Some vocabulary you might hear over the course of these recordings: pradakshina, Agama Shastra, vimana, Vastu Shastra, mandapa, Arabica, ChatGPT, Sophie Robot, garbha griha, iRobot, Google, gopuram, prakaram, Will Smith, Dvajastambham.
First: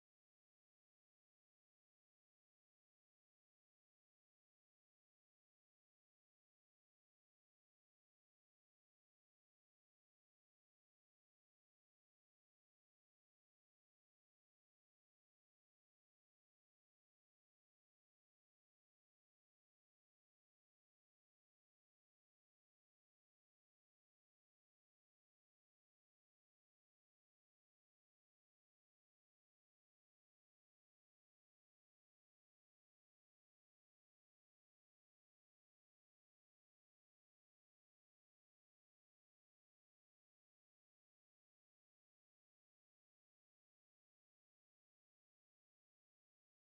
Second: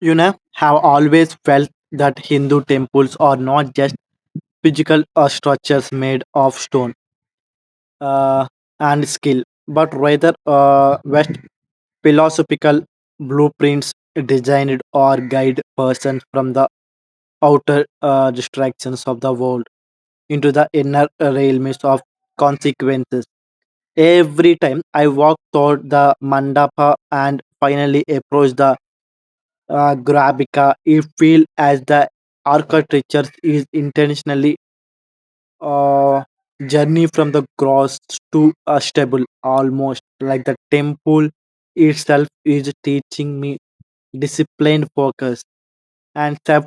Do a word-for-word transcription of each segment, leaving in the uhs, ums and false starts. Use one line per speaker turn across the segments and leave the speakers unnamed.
You know, have always felt that Hindu temples are not just physical uh, structures made of stone uh, and skill, but rather uh, West philosophical blueprints designed or guide persons from the outer uh, distractions of the world into the inner realms of consequences. Every time I walk toward the mandapa and finally approach the uh, Arabica, it feels as the architecture is intentionally a journey from the gross to a stable, almost like the temple itself is teaching me disciplined focus and self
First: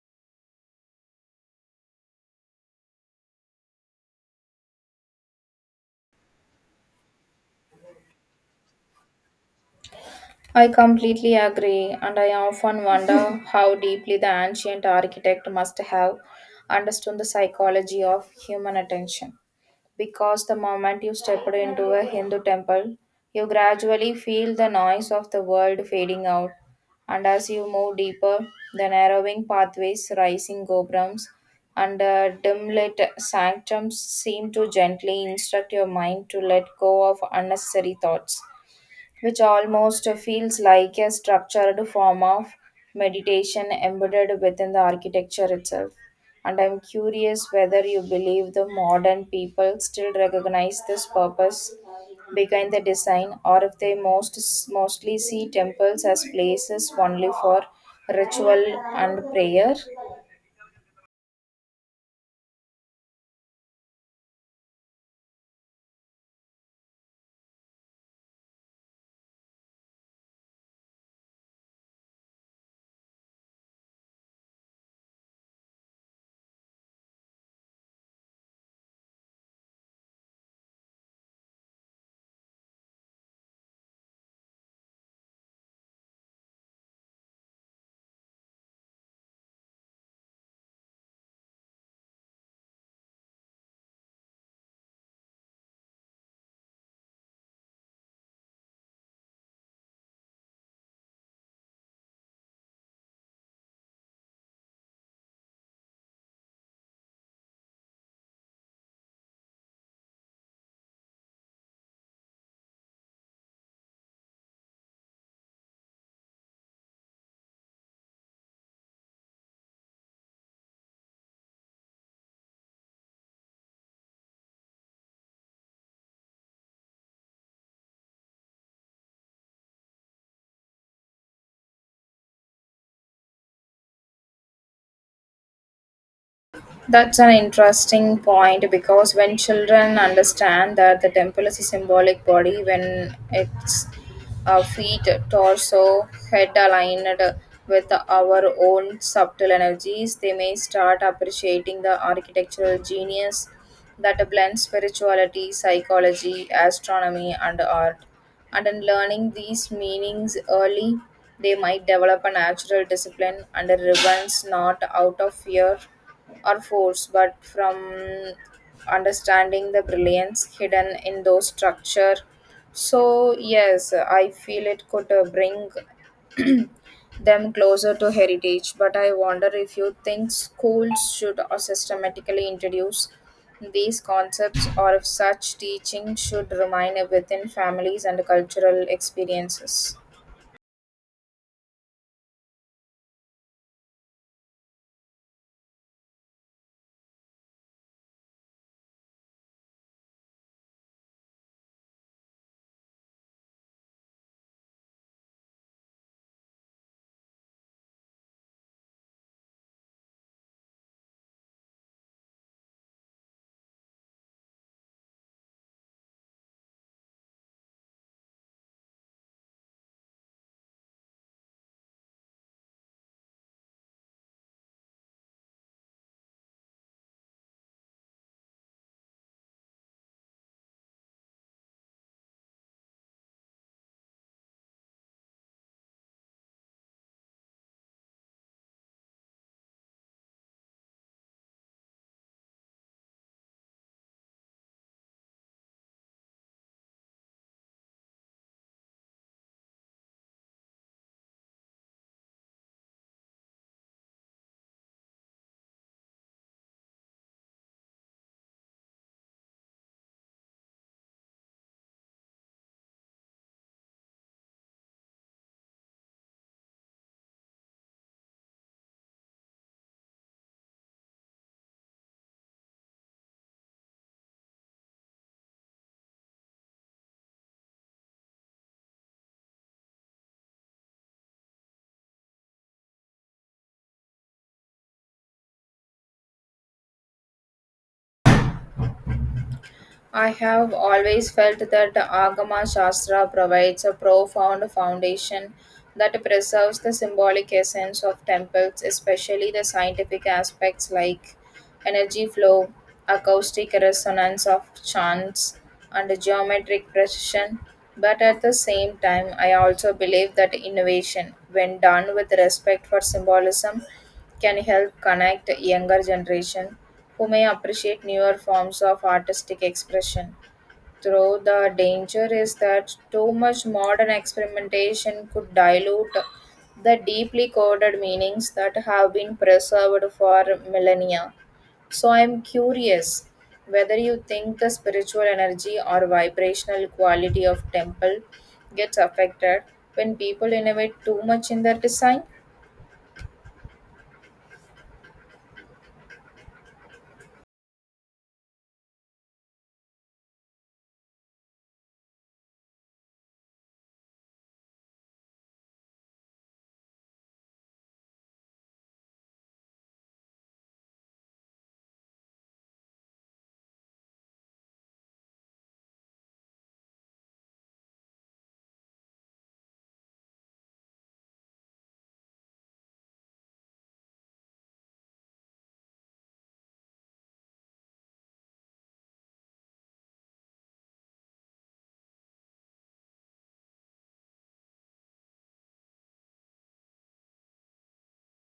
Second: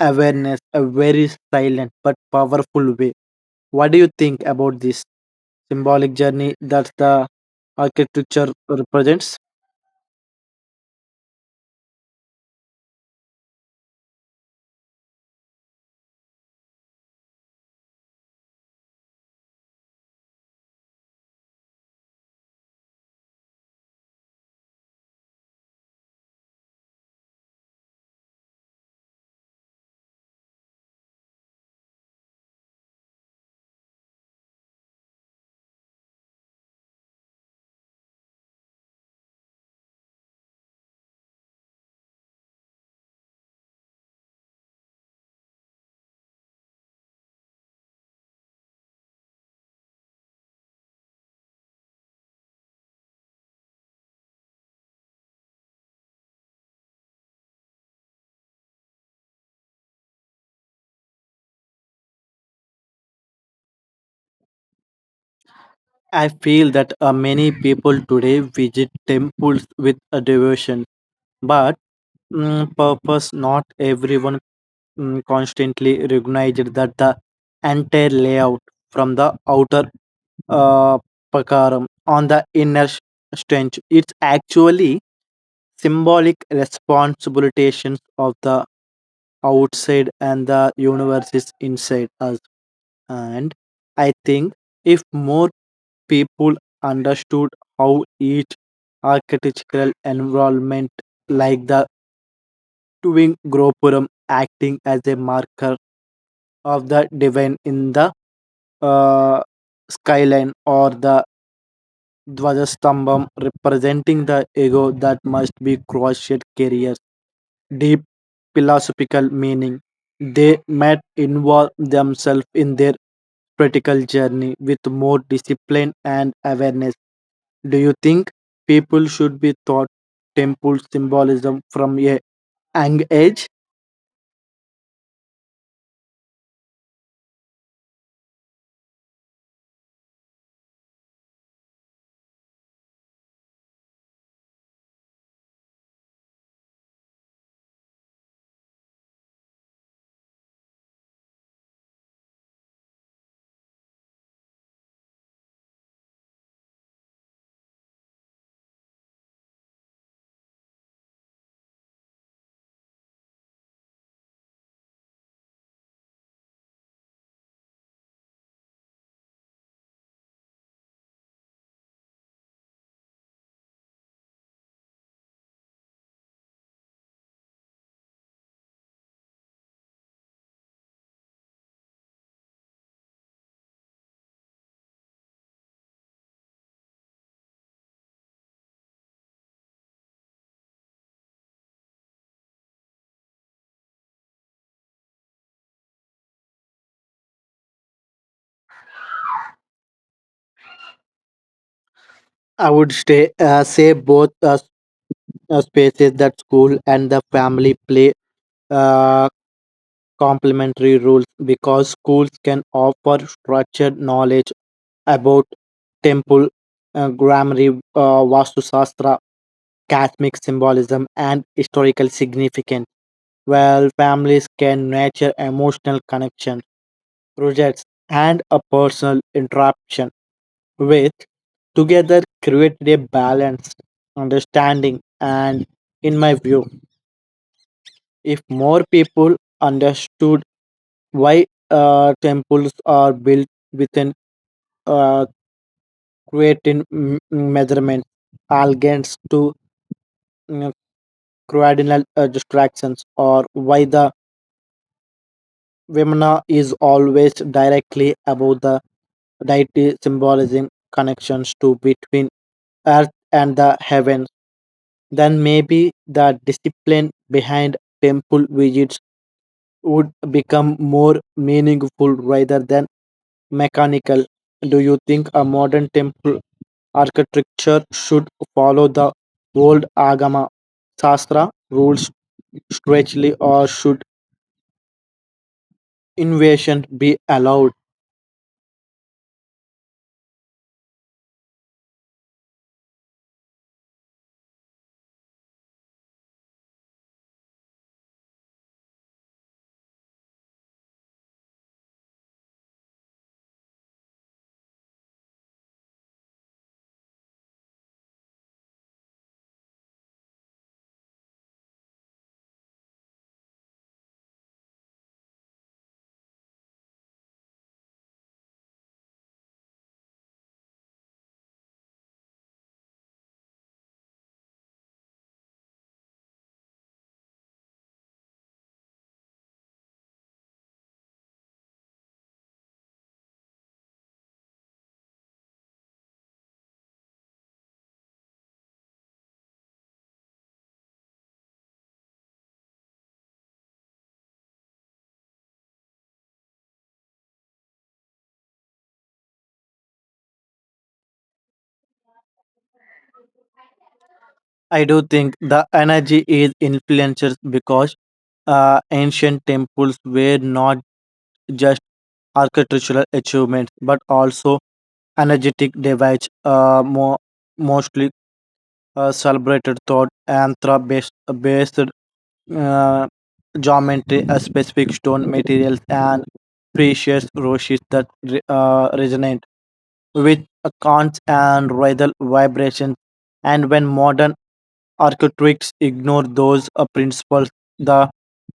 awareness, a very silent but powerful way. What do you think about this symbolic journey that the architecture represents?
I completely agree, and I often wonder how deeply the ancient architect must have understood the psychology of human attention. Because the moment you step into a Hindu temple, you gradually feel the noise of the world fading out. And as you move deeper, the narrowing pathways, rising gopurams, and uh, dim lit sanctums seem to gently instruct your mind to let go of unnecessary thoughts, which almost feels like a structured form of meditation embedded within the architecture itself. And I'm curious whether you believe the modern people still recognize this purpose behind the design, or if they most mostly see temples as places only for ritual and prayer.
I feel that uh, many people today visit temples with a devotion, but mm, purpose not everyone mm, constantly recognized that the entire layout from the outer uh, prakaram on the inner s- strength. It's actually symbolic responsibilities of the outside and the universe is inside us. And I think if more people understood how each architectural environment like the twin gopuram acting as a marker of the divine in the uh, skyline or the Dvajastambham representing the ego that must be crushed carries deep philosophical meaning. They might involve themselves in their practical journey with more discipline and awareness. Do you think people should be taught temple symbolism from a young age?
That's an interesting point because when children understand that the temple is a symbolic body, when its uh, feet, torso, head aligned with our own subtle energies, they may start appreciating the architectural genius that blends spirituality, psychology, astronomy, and art. And in learning these meanings early, they might develop a natural discipline and a ribbons not out of fear or force, but from understanding the brilliance hidden in those structure. So yes, I feel it could uh, bring them closer to heritage. But I wonder if you think schools should uh, systematically introduce these concepts, or if such teaching should remain within families and cultural experiences.
I would stay, uh, say both uh, s- uh, spaces that school and the family play uh, complementary rules because schools can offer structured knowledge about temple uh, grammar, uh, Vastu Shastra, Catholic symbolism, and historical significance, while families can nurture emotional connection, projects, and a personal interaction with together created a balanced understanding and in my view if more people understood why uh, temples are built within an uh, creating m- measurement against to mm, cardinal uh, distractions or why the vimana is always directly above the deity symbolism connections to between earth and the heavens then maybe the discipline behind temple visits would become more meaningful rather than mechanical. Do you think a modern temple architecture should follow the old Agama Shastra rules strictly, or should innovation be allowed?
I have always felt that the Agama Shastra provides a profound foundation that preserves the symbolic essence of temples, especially the scientific aspects like energy flow, acoustic resonance of chants, and geometric precision. But at the same time, I also believe that innovation, when done with respect for symbolism, can help connect the younger generation who may appreciate newer forms of artistic expression, though the danger is that too much modern experimentation could dilute the deeply coded meanings that have been preserved for millennia. So I'm curious whether you think the spiritual energy or vibrational quality of temple gets affected when people innovate too much in their design.
I do think the energy is influenced because uh, ancient temples were not just architectural achievements but also energetic devices. Uh, mo- mostly uh, celebrated thought and based based uh, geometry, a specific stone materials, and precious roches that re- uh, resonate with chants and rhythmic vibrations. And when modern architects ignore those uh, principles, the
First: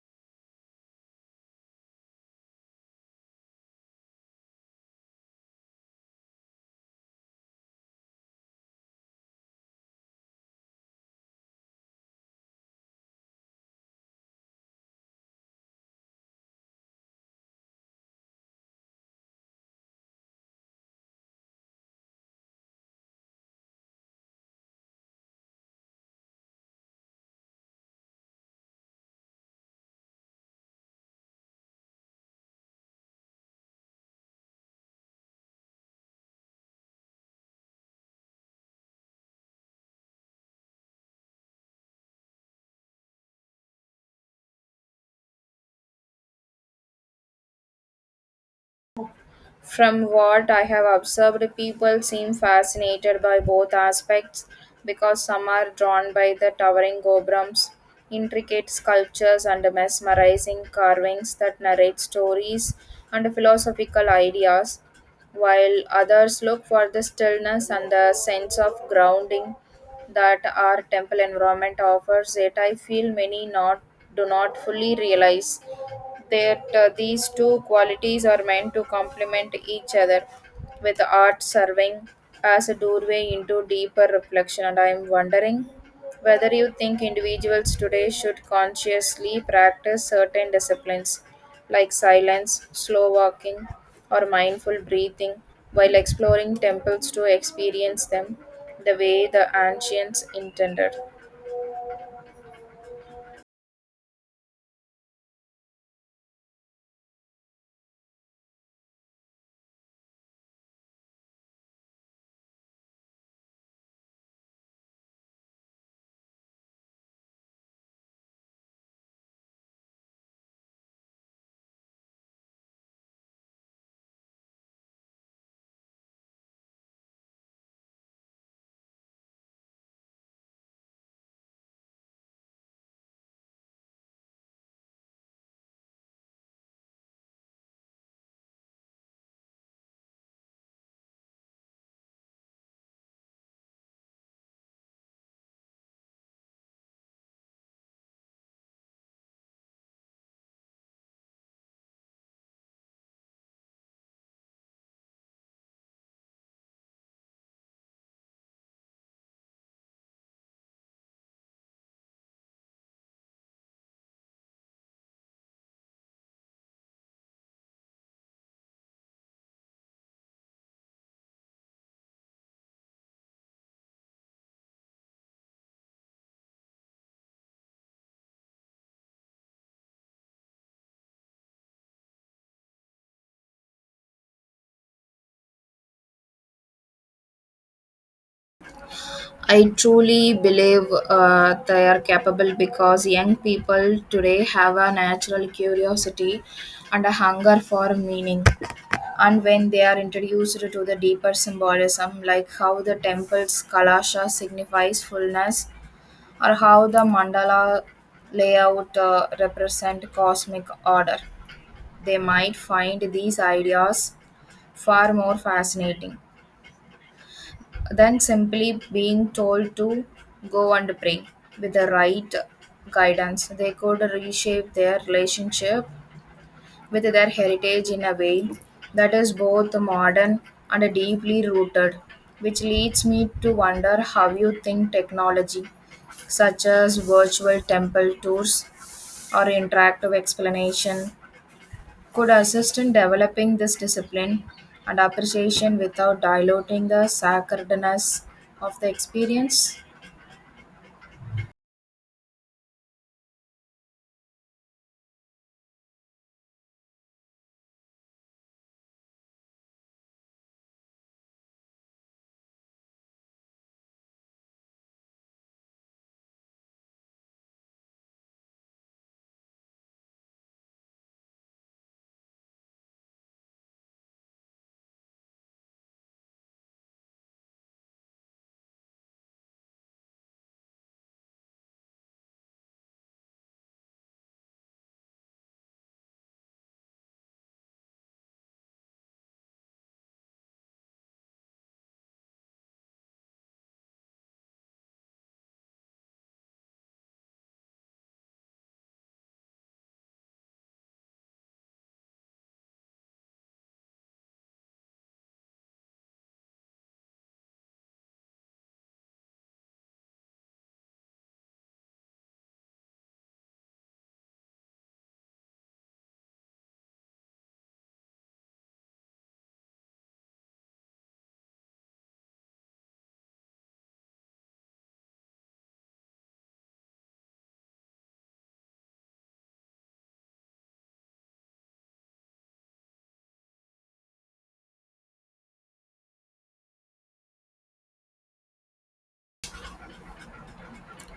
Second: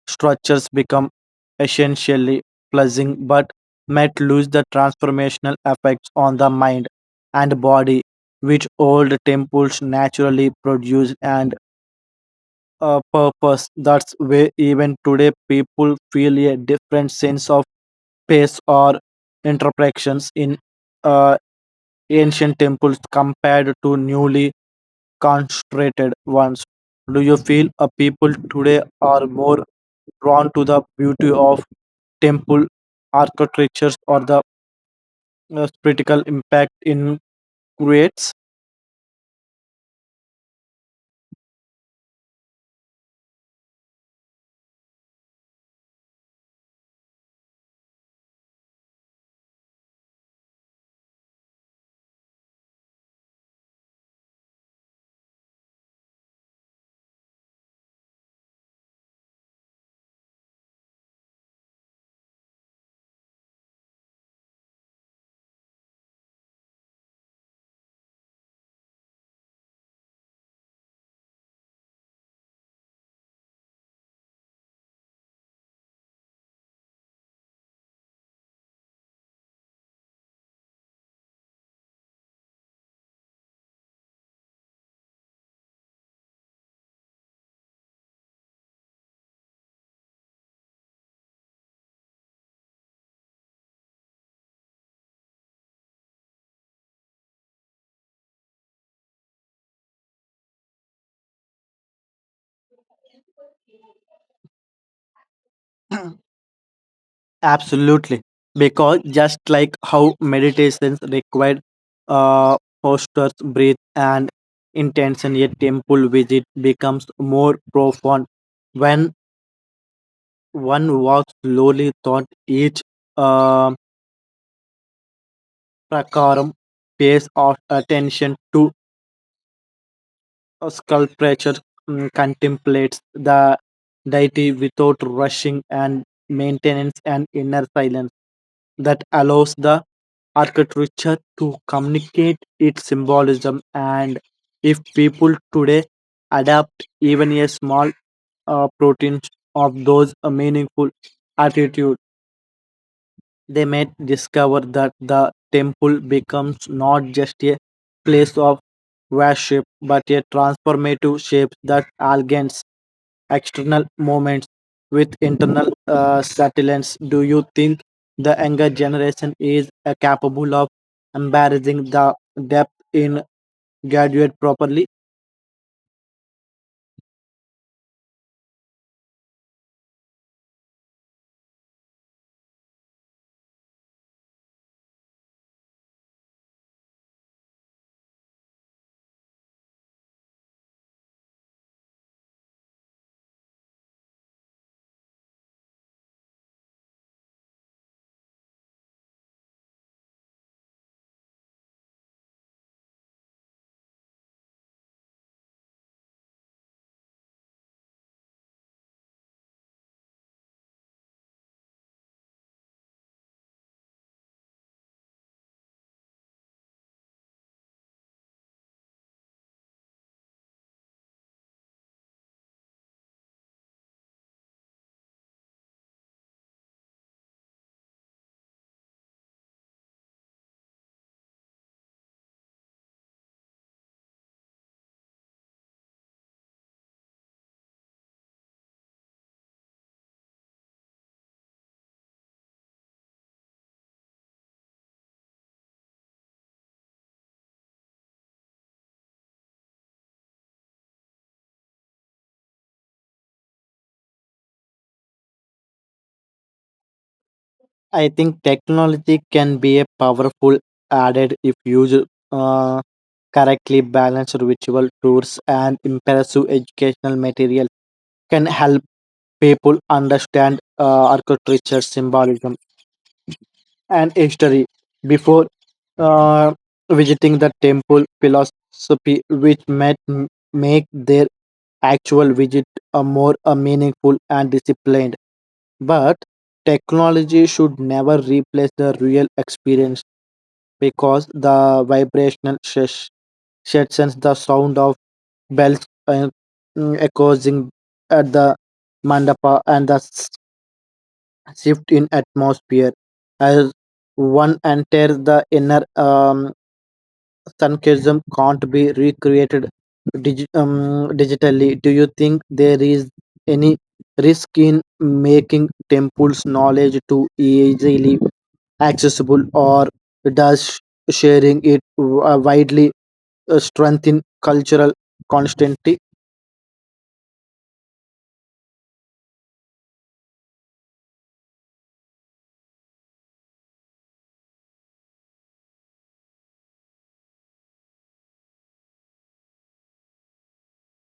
structures become essentially pleasing but might lose the transformational effects on the mind and body which old temples naturally produce and a purpose. That's why even today people feel a different sense of pace or interpretations in uh, ancient temples compared to newly constructed ones. Do you feel a people today are more drawn to the beauty of temple architectures or the uh, spiritual impact in creates?
From what I have observed, people seem fascinated by both aspects because some are drawn by the towering gobrams, intricate sculptures, and mesmerizing carvings that narrate stories and philosophical ideas, while others look for the stillness and the sense of grounding that our temple environment offers. That I feel many not do not fully realize that uh, these two qualities are meant to complement each other, with art serving as a doorway into deeper reflection. And I am wondering whether you think individuals today should consciously practice certain disciplines like silence, slow walking, or mindful breathing while exploring temples to experience them the way the ancients intended.
Absolutely, because just like how meditations required uh, postures, breath, and intention, a temple visit becomes more profound when one walks slowly through each uh, prakaram, pays of attention to a sculpture, mm, contemplates the deity without rushing and maintenance and inner silence that allows the architecture to communicate its symbolism. And if people today adapt even a small uh, protein of those uh, meaningful attitudes, they may discover that the temple becomes not just a place of worship but a transformative shape that aligns external movements with internal uh, settlements. Do you think the younger generation is uh, capable of embarrassing the depth in graduate properly?
I truly believe uh, they are capable because young people today have a natural curiosity and a hunger for meaning. And when they are introduced to the deeper symbolism, like how the temple's kalasha signifies fullness, or how the mandala layout uh, represent cosmic order, they might find these ideas far more fascinating than simply being told to go and pray. With the right guidance, they could reshape their relationship with their heritage in a way that is both modern and deeply rooted, which leads me to wonder how you think technology, such as virtual temple tours or interactive explanation, could assist in developing this discipline and appreciation without diluting the sacredness of the experience.
I think technology can be a powerful added if used uh, correctly balanced ritual tours and impressive educational material can help people understand uh, architecture, symbolism, and history before uh, visiting the temple philosophy, which might m- make their actual visit are more uh, meaningful and disciplined. But technology should never replace the real experience because the vibrational sh- sends the sound of bells uh, mm, echoing at the mandapa and the s- shift in atmosphere as one enters the inner um, Sunkism can't be recreated digi- um, digitally. Do you think there is any risk in making temple's knowledge too easily accessible, or does sharing it wi- widely uh, strengthen cultural constancy?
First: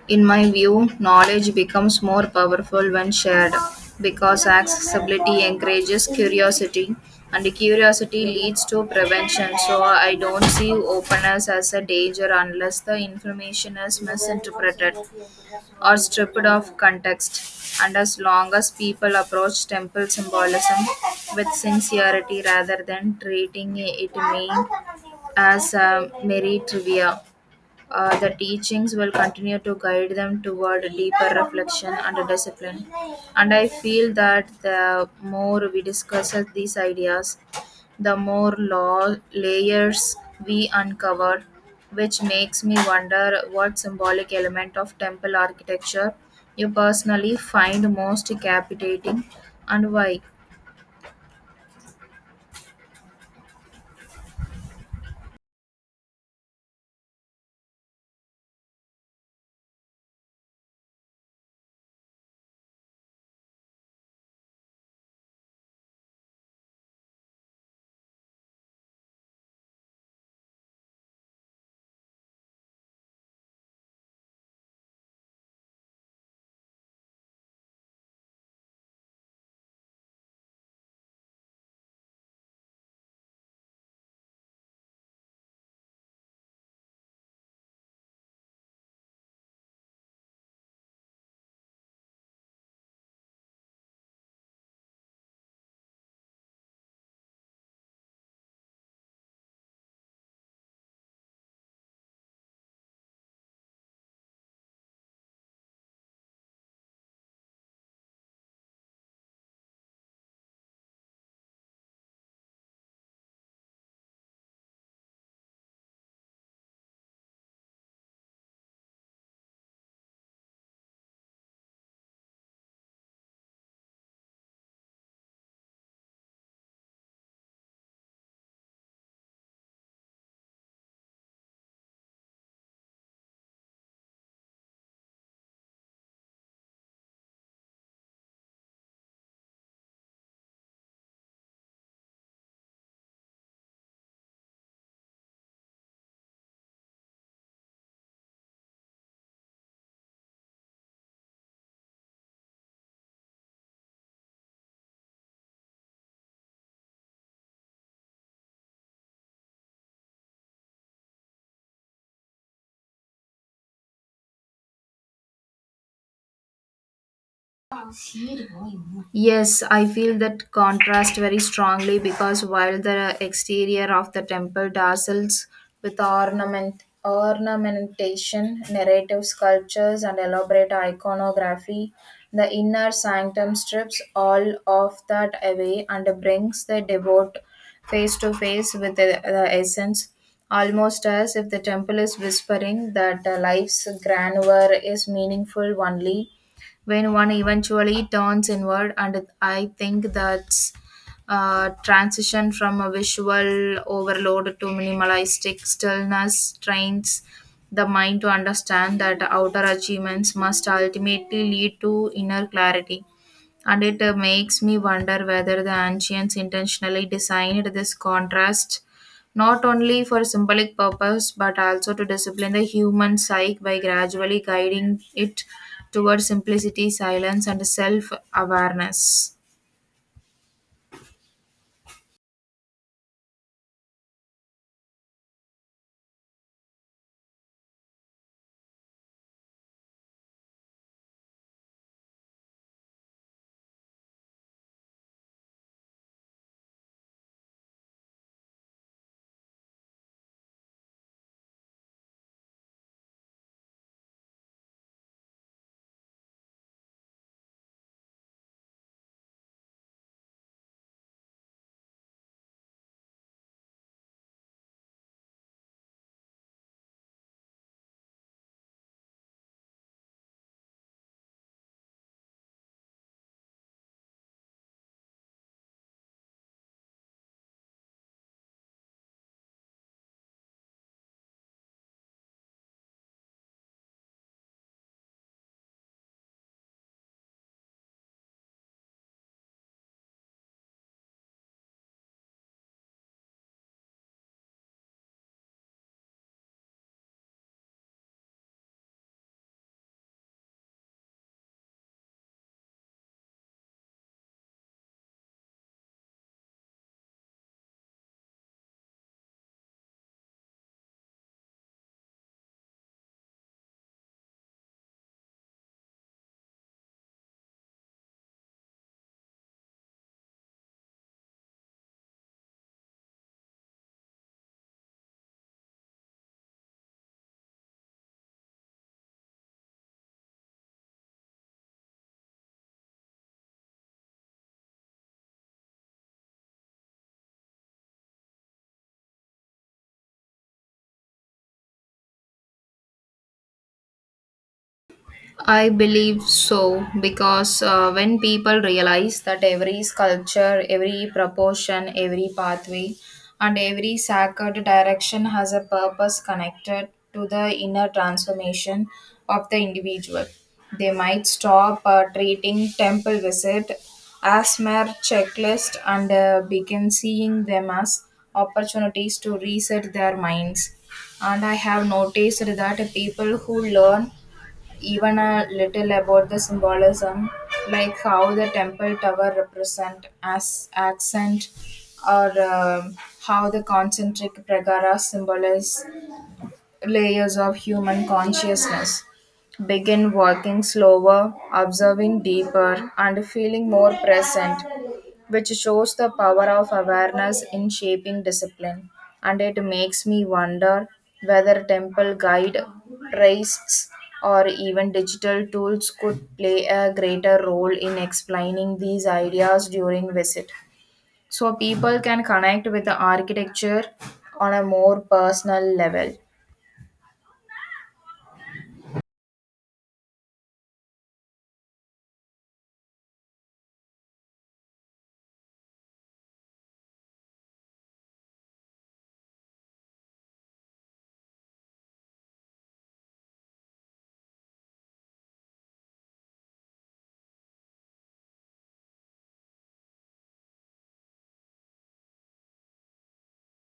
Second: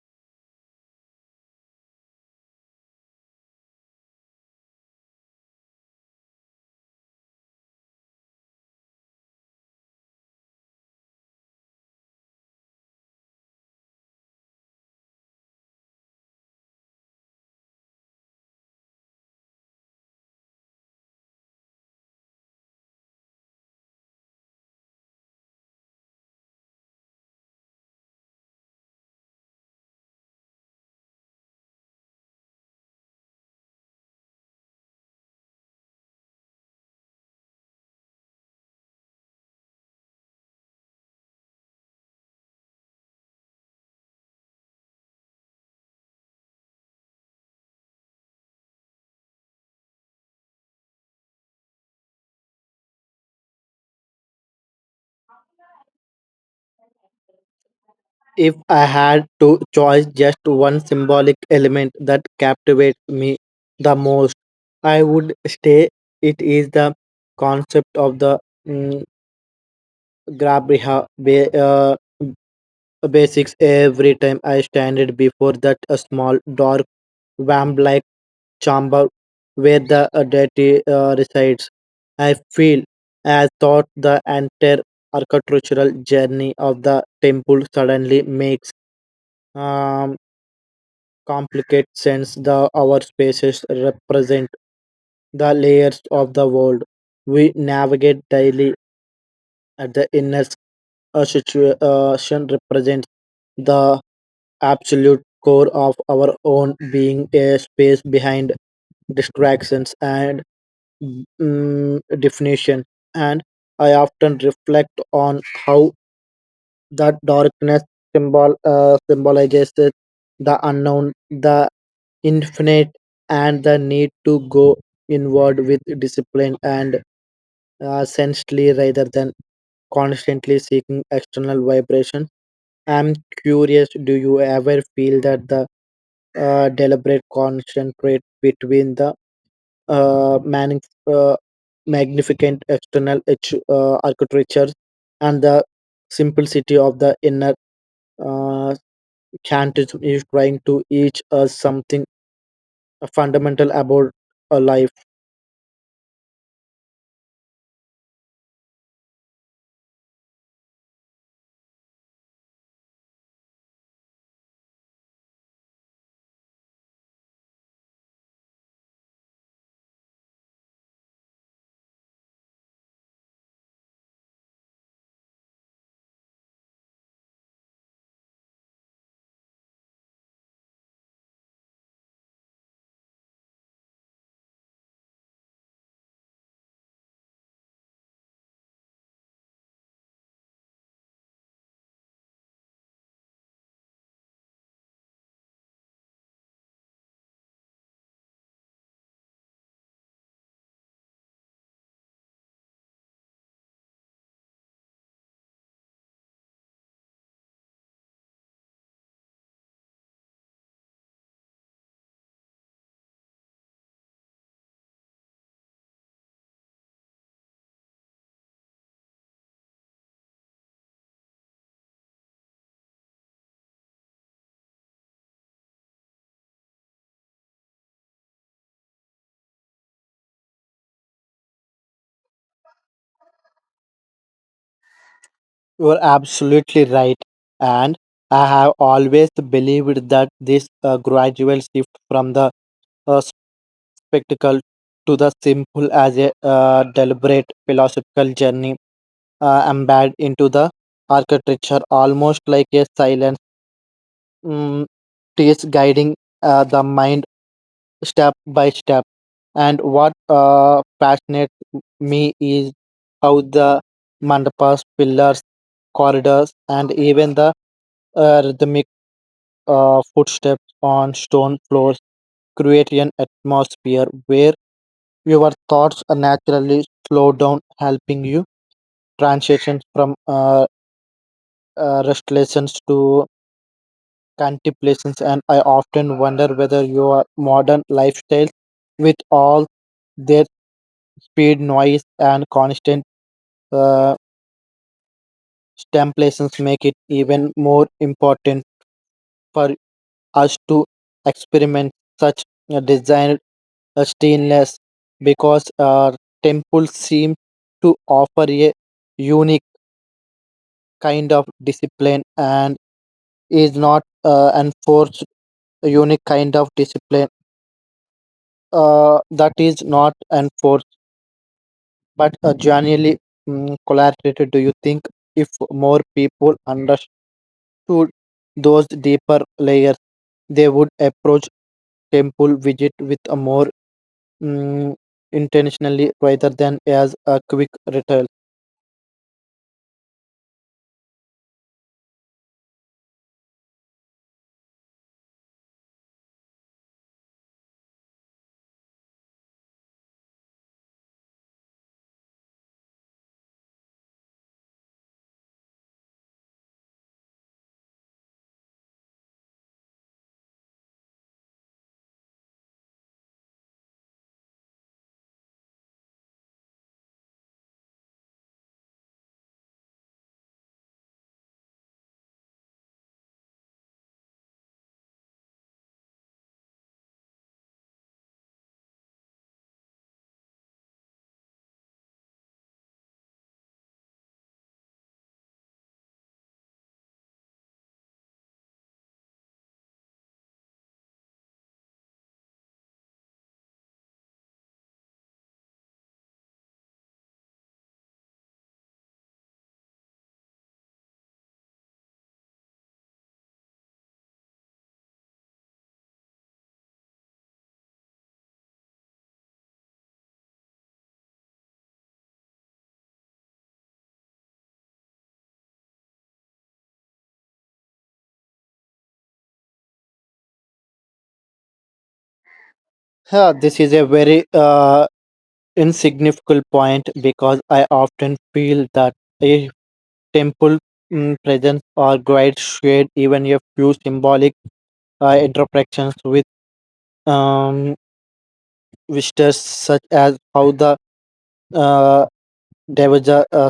In my view, knowledge becomes more powerful when shared because accessibility encourages curiosity, and curiosity leads to prevention. So, I don't see openness as a danger unless the information is misinterpreted or stripped of context, and as long as people approach temple symbolism with sincerity rather than treating it mean as a merry trivia, uh, the teachings will continue to guide them toward deeper reflection and discipline. And I feel that the more we discuss these ideas, the more law layers we uncover, which makes me wonder what symbolic element of temple architecture you personally find most captivating and why.
If I had to choose just one symbolic element that captivates me the most, I would say it is the concept of the mm, grab reha- ba- uh, basics every time I stand before that a small dark vamp like chamber where the uh, deity uh, resides. I feel as thought the entire architectural journey of the temple suddenly makes um, complicated sense. The our spaces represent the layers of the world we navigate daily at the inner a situation represents the absolute core of our own being, a space behind distractions and mm, definition. And I often reflect on how that darkness symbol uh, symbolizes the unknown, the infinite, and the need to go inward with discipline and uh, sensely rather than constantly seeking external vibration. I'm curious, do you ever feel that the uh, deliberate concentrate between the uh, manif- uh, magnificent external arch- uh, architecture and the simplicity of the inner uh, chant is is trying to teach us something fundamental about a life?
Yes, I feel that contrast very strongly because while the exterior of the temple dazzles with ornament, ornamentation, narrative sculptures, and elaborate iconography, the inner sanctum strips all of that away and brings the devout face to face with the, the essence, almost as if the temple is whispering that uh, life's grandeur is meaningful only when one eventually turns inward. And I think that's uh, transition from a visual overload to minimalistic stillness trains the mind to understand that outer achievements must ultimately lead to inner clarity. And it uh, makes me wonder whether the ancients intentionally designed this contrast not only for symbolic purpose but also to discipline the human psyche by gradually guiding it towards simplicity, silence, and self-awareness.
You are absolutely right. And I have always believed that this uh, gradual shift from the uh, spectacle to the simple as a uh, deliberate philosophical journey uh, embedded into the architecture, almost like a silent mm, teach guiding uh, the mind step by step. And what uh, fascinates me is how the mandapas, pillars, corridors, and even the uh, rhythmic uh, footsteps on stone floors create an atmosphere where your thoughts are naturally slow down, helping you transition from uh, uh, restlessness to contemplations, and I often wonder whether your modern lifestyles, with all their speed, noise, and constant uh, stimulations, make it even more important for us to experiment such a designed uh, stainless because our temples seem to offer a unique kind of discipline and is not uh, enforced a unique kind of discipline uh, that is not enforced but uh, genuinely um, collaborated. Do you think if more people understood those deeper layers they would approach temple visit with a more mm, intentionally rather than as a quick ritual?
I believe so because uh, when people realize that every sculpture, every proportion, every pathway, and every sacred direction has a purpose connected to the inner transformation of the individual, they might stop uh, treating temple visit as mere checklist and uh, begin seeing them as opportunities to reset their minds. And I have noticed that people who learn even a little about the symbolism, like how the temple tower represent as accent, or um how the concentric pragara symbolize layers of human consciousness, begin working slower, observing deeper, and feeling more present, which shows the power of awareness in shaping discipline. And it makes me wonder whether temple guide, priests, or even digital tools could play a greater role in explaining these ideas during visit, so people can connect with the architecture on a more personal level.
Yeah, this is a very uh, insignificant point because I often feel that a temple mm, presence or guide shared even a few symbolic uh, interactions with um, visitors, such as how the uh, Devaja, uh,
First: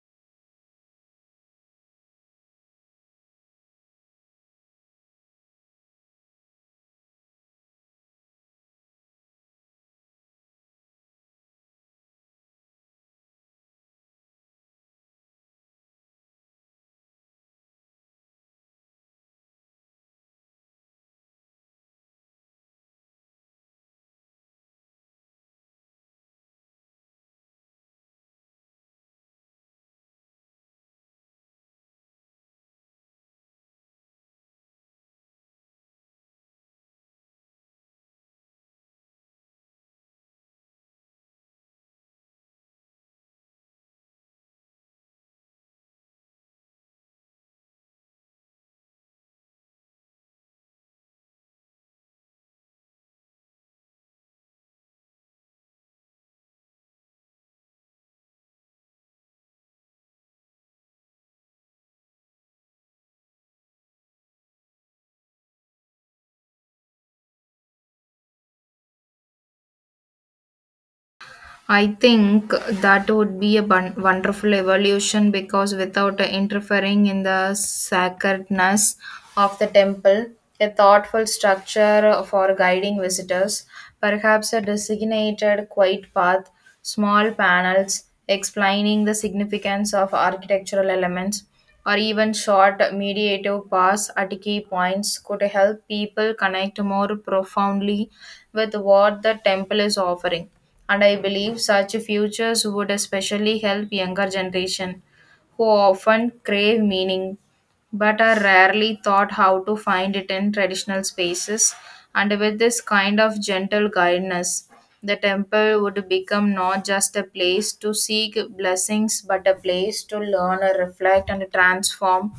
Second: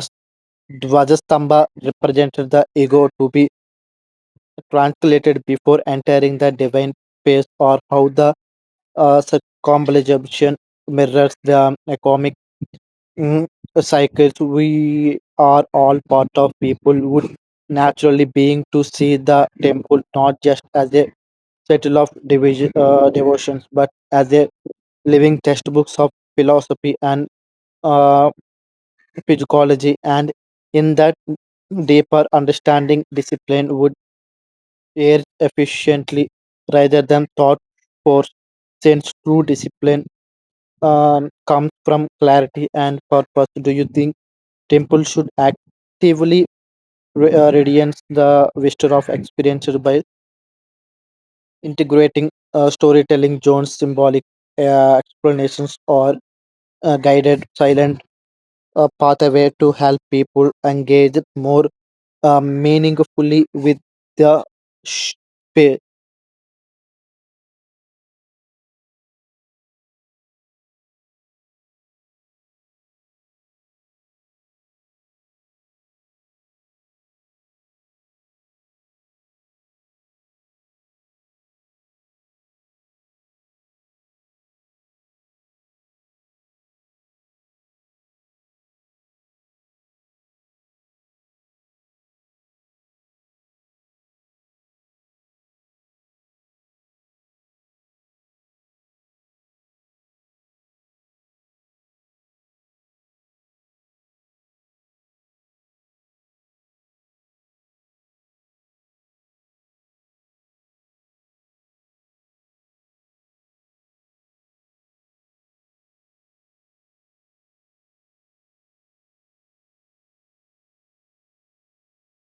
Dvajastamba represented the ego to be translated before entering the divine space, or how the uh, circumambulation mirrors the economy Mm, cycles we are all part of people would naturally being to see the temple not just as a settle of division uh, devotions but as a living textbooks of philosophy and uh, physiology and in that deeper understanding discipline would air efficiently rather than thought force since true discipline um, comes from clarity and purpose. Do you think temple should actively re- uh, radiance the vista of experience by integrating uh, storytelling zones, symbolic uh, explanations, or uh, guided silent uh, pathway to help people engage more uh, meaningfully with the space?
I think that would be a bun- wonderful evolution because without interfering in the sacredness of the temple, a thoughtful structure for guiding visitors, perhaps a designated quiet path, small panels explaining the significance of architectural elements, or even short meditative paths at key points could help people connect more profoundly with what the temple is offering. And I believe such futures would especially help younger generation who often crave meaning but are rarely taught how to find it in traditional spaces. And with this kind of gentle guidance, the temple would become not just a place to seek blessings but a place to learn and reflect and transform,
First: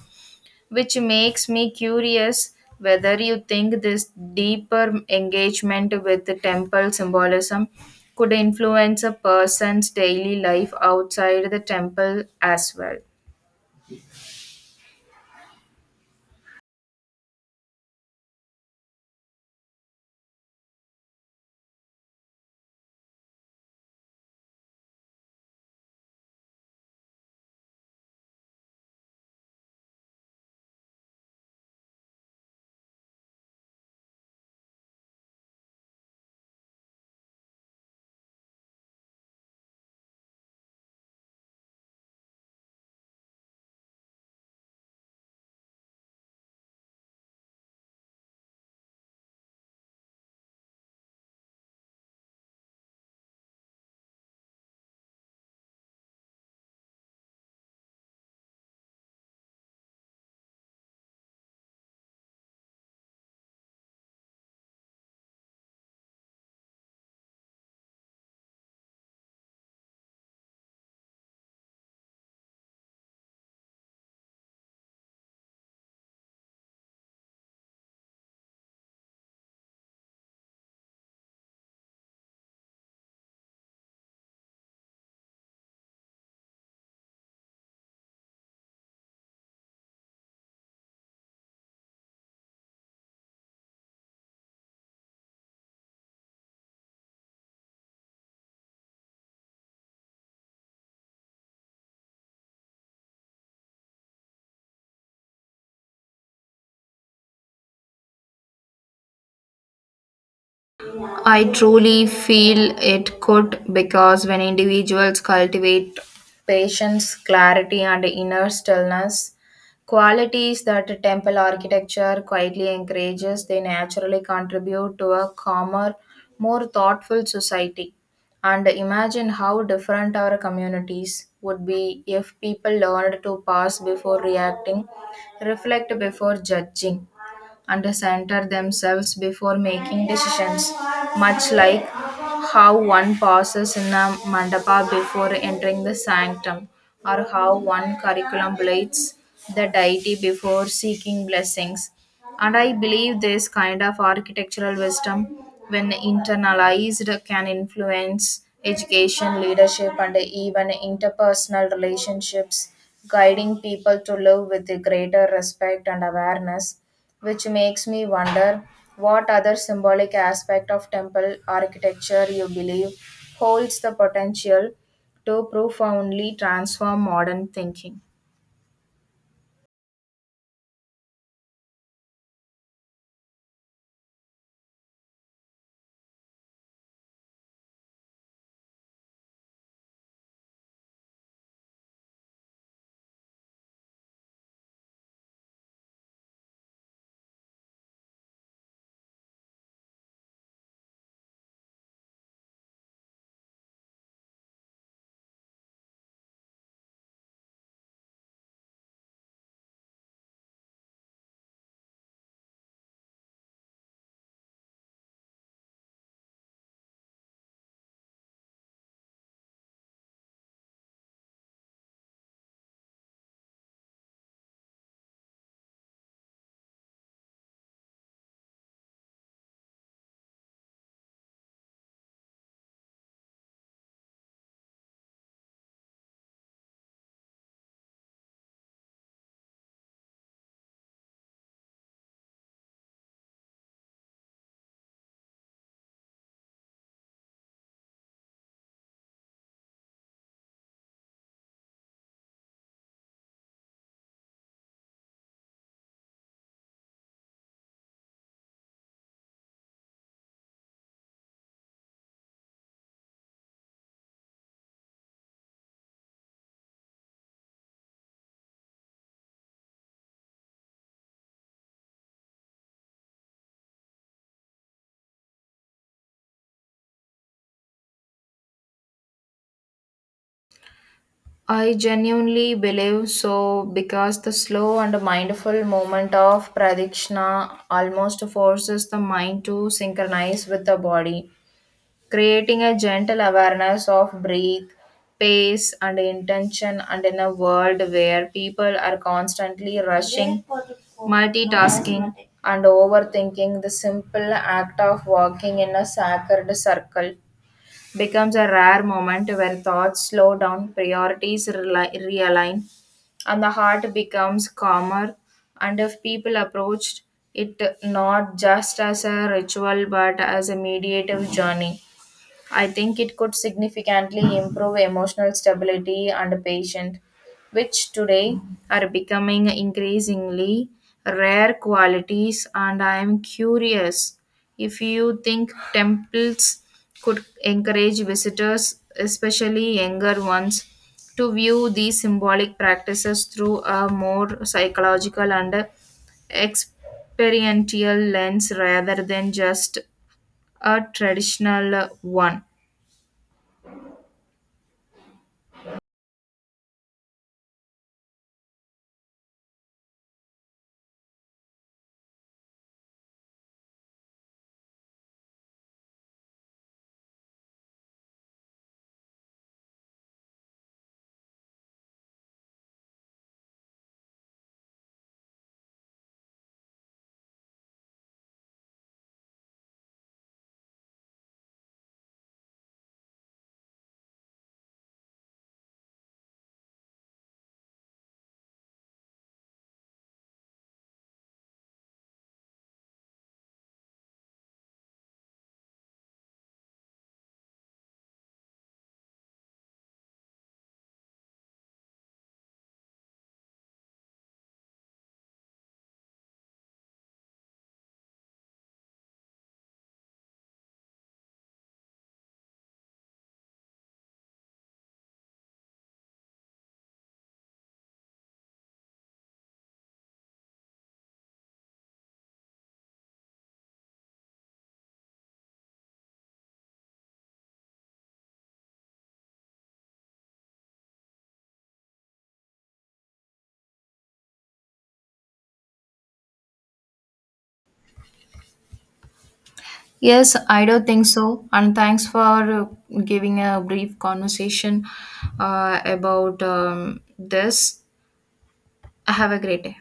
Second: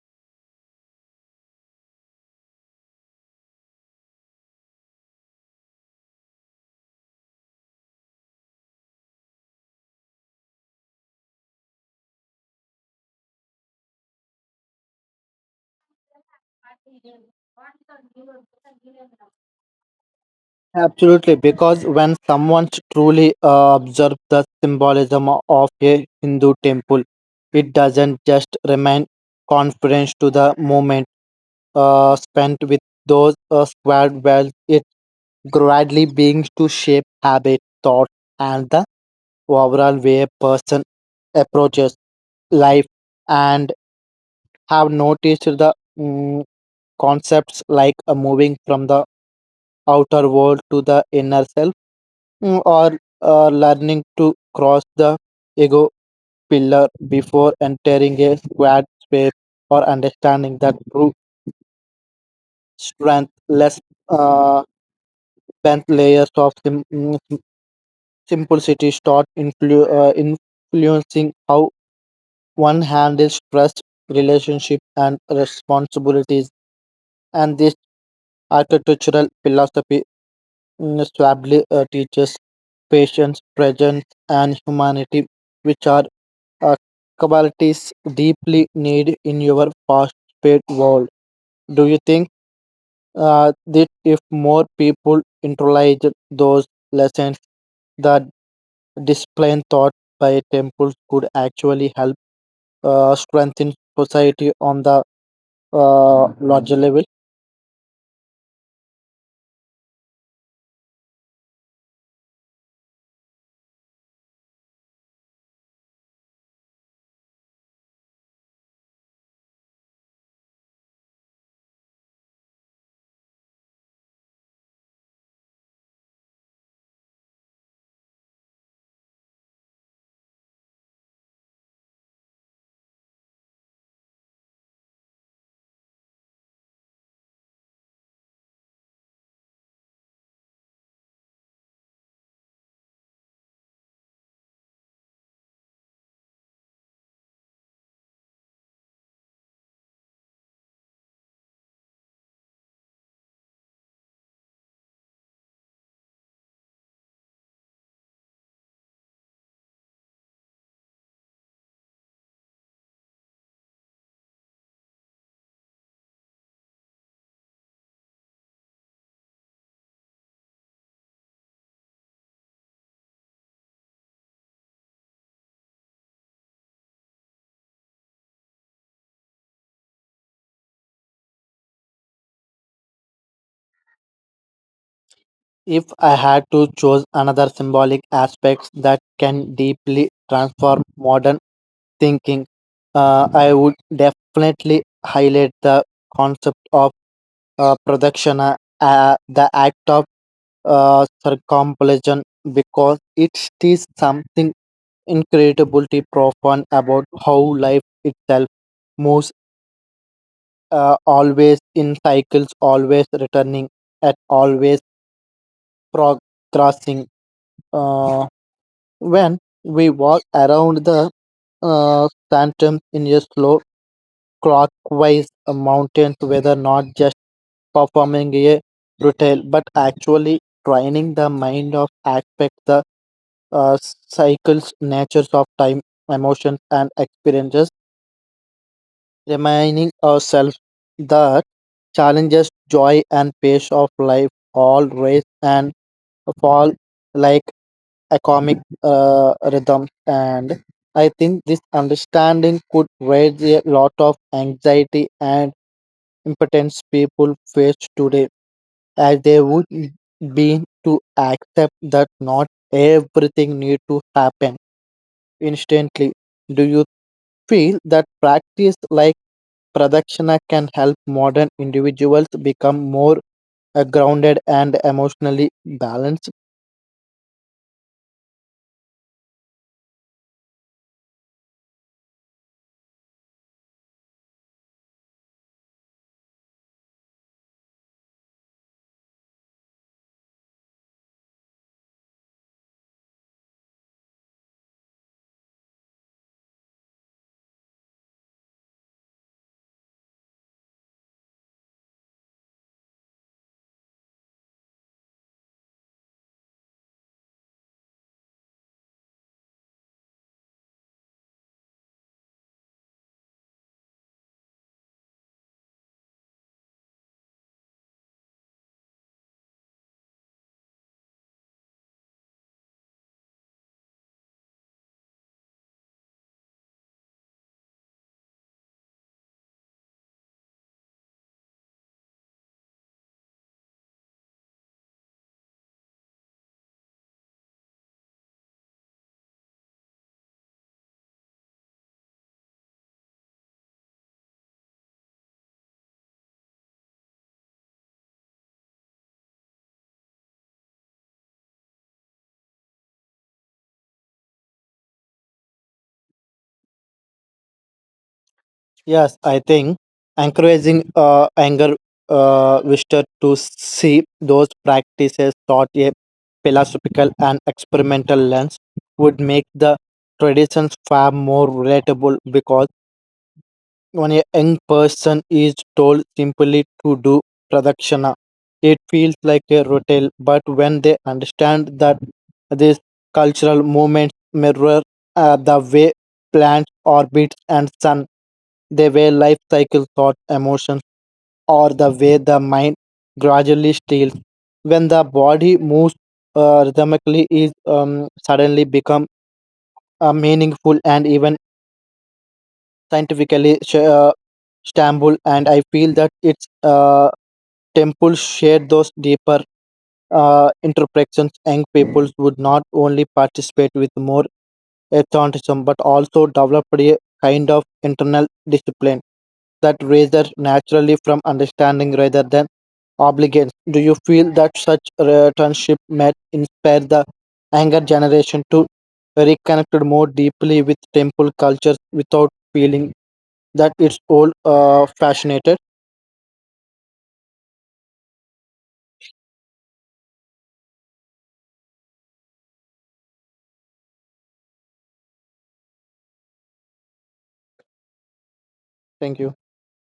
which makes me curious whether you think this deeper engagement with the temple symbolism could influence a person's daily life outside the temple as well.
Absolutely, because when someone truly uh, observes the symbolism of a Hindu temple, it doesn't just remain conference to the moment uh, spent with those uh, squared well, it gradually begins to shape habit, thought, and the overall way a person approaches life and have noticed the mm, concepts like uh, moving from the outer world to the inner self, mm, or uh, learning to cross the ego pillar before entering a squad space or understanding that true strength less uh, bent layers of sim- mm, sim- simplicity start influ- uh, influencing how one handles trust relationship and responsibilities and this architectural philosophy mm, suavely uh, teaches patience presence and humanity which are uh, capabilities deeply need in your fast-paced world. Do you think uh, that if more people internalize those lessons, the discipline taught by temples could actually help uh, strengthen society on the uh, larger level?
I truly feel it could because when individuals cultivate patience, clarity, and inner stillness, qualities that temple architecture quietly encourages, they naturally contribute to a calmer, more thoughtful society. And imagine how different our communities would be if people learned to pause before reacting, reflect before judging, and center themselves before making decisions, much like how one passes in a mandapa before entering the sanctum, or how one contemplates the deity before seeking blessings. And I believe this kind of architectural wisdom, when internalized, can influence education, leadership, and even interpersonal relationships, guiding people to live with greater respect and awareness, which makes me wonder what other symbolic aspect of temple architecture you believe holds the potential to profoundly transform modern thinking.
If I had to choose another symbolic aspect that can deeply transform modern thinking, uh, I would definitely highlight the concept of uh, production, uh, uh, the act of uh, circumambulation, because it is something incredibly profound about how life itself moves, uh, always in cycles, always returning, and always progressing. Uh, when we walk around the uh, sanctum in a slow clockwise uh, mountains whether not just performing a ritual but actually training the mind of aspect the uh, cycles natures of time emotions and experiences reminding ourselves that challenges joy and pace of life all rise and fall like atomic uh, rhythm and I think this understanding could raise a lot of anxiety and impotence people face today, as they would be to accept that not everything need to happen instantly. Do you feel that practice like pradakshina can help modern individuals become more uh, grounded and emotionally balanced?
I genuinely believe so because the slow and mindful movement of pradikshina almost forces the mind to synchronize with the body, creating a gentle awareness of breath, pace, and intention. And in a world where people are constantly rushing, multitasking, and overthinking, the simple act of walking in a sacred circle becomes a rare moment where thoughts slow down, priorities reli- realign, and the heart becomes calmer. And if people approached it not just as a ritual but as a mediative journey, I think it could significantly improve emotional stability and patience, which today are becoming increasingly rare qualities. And I am curious if you think temples could encourage visitors, especially younger ones, to view these symbolic practices through a more psychological and experiential lens rather than just a traditional one.
Yes, I think encouraging uh, anger uh, visitor to see those practices through a philosophical and experimental lens would make the traditions far more relatable because when a young person is told simply to do pradakshina, it feels like a routine. But when they understand that these cultural movements mirror uh, the way plants orbit and sun they were life cycle thought, emotions, or the way the mind gradually steals. When the body moves uh, rhythmically, is um, suddenly become uh, meaningful and even scientifically sh- uh, stable. And I feel that its uh, temples share those deeper uh, interpretations. Young peoples would not only participate with more athleticism, but also developed a kind of internal discipline that rises naturally from understanding rather than obligation. Do you feel that such relationship might inspire the younger generation to reconnect more deeply with temple cultures without feeling that it's all uh, fascinated?
Yes, I do think so. And thanks for uh, giving a brief conversation uh, about um, this.
Thank
Have
you.
a great day.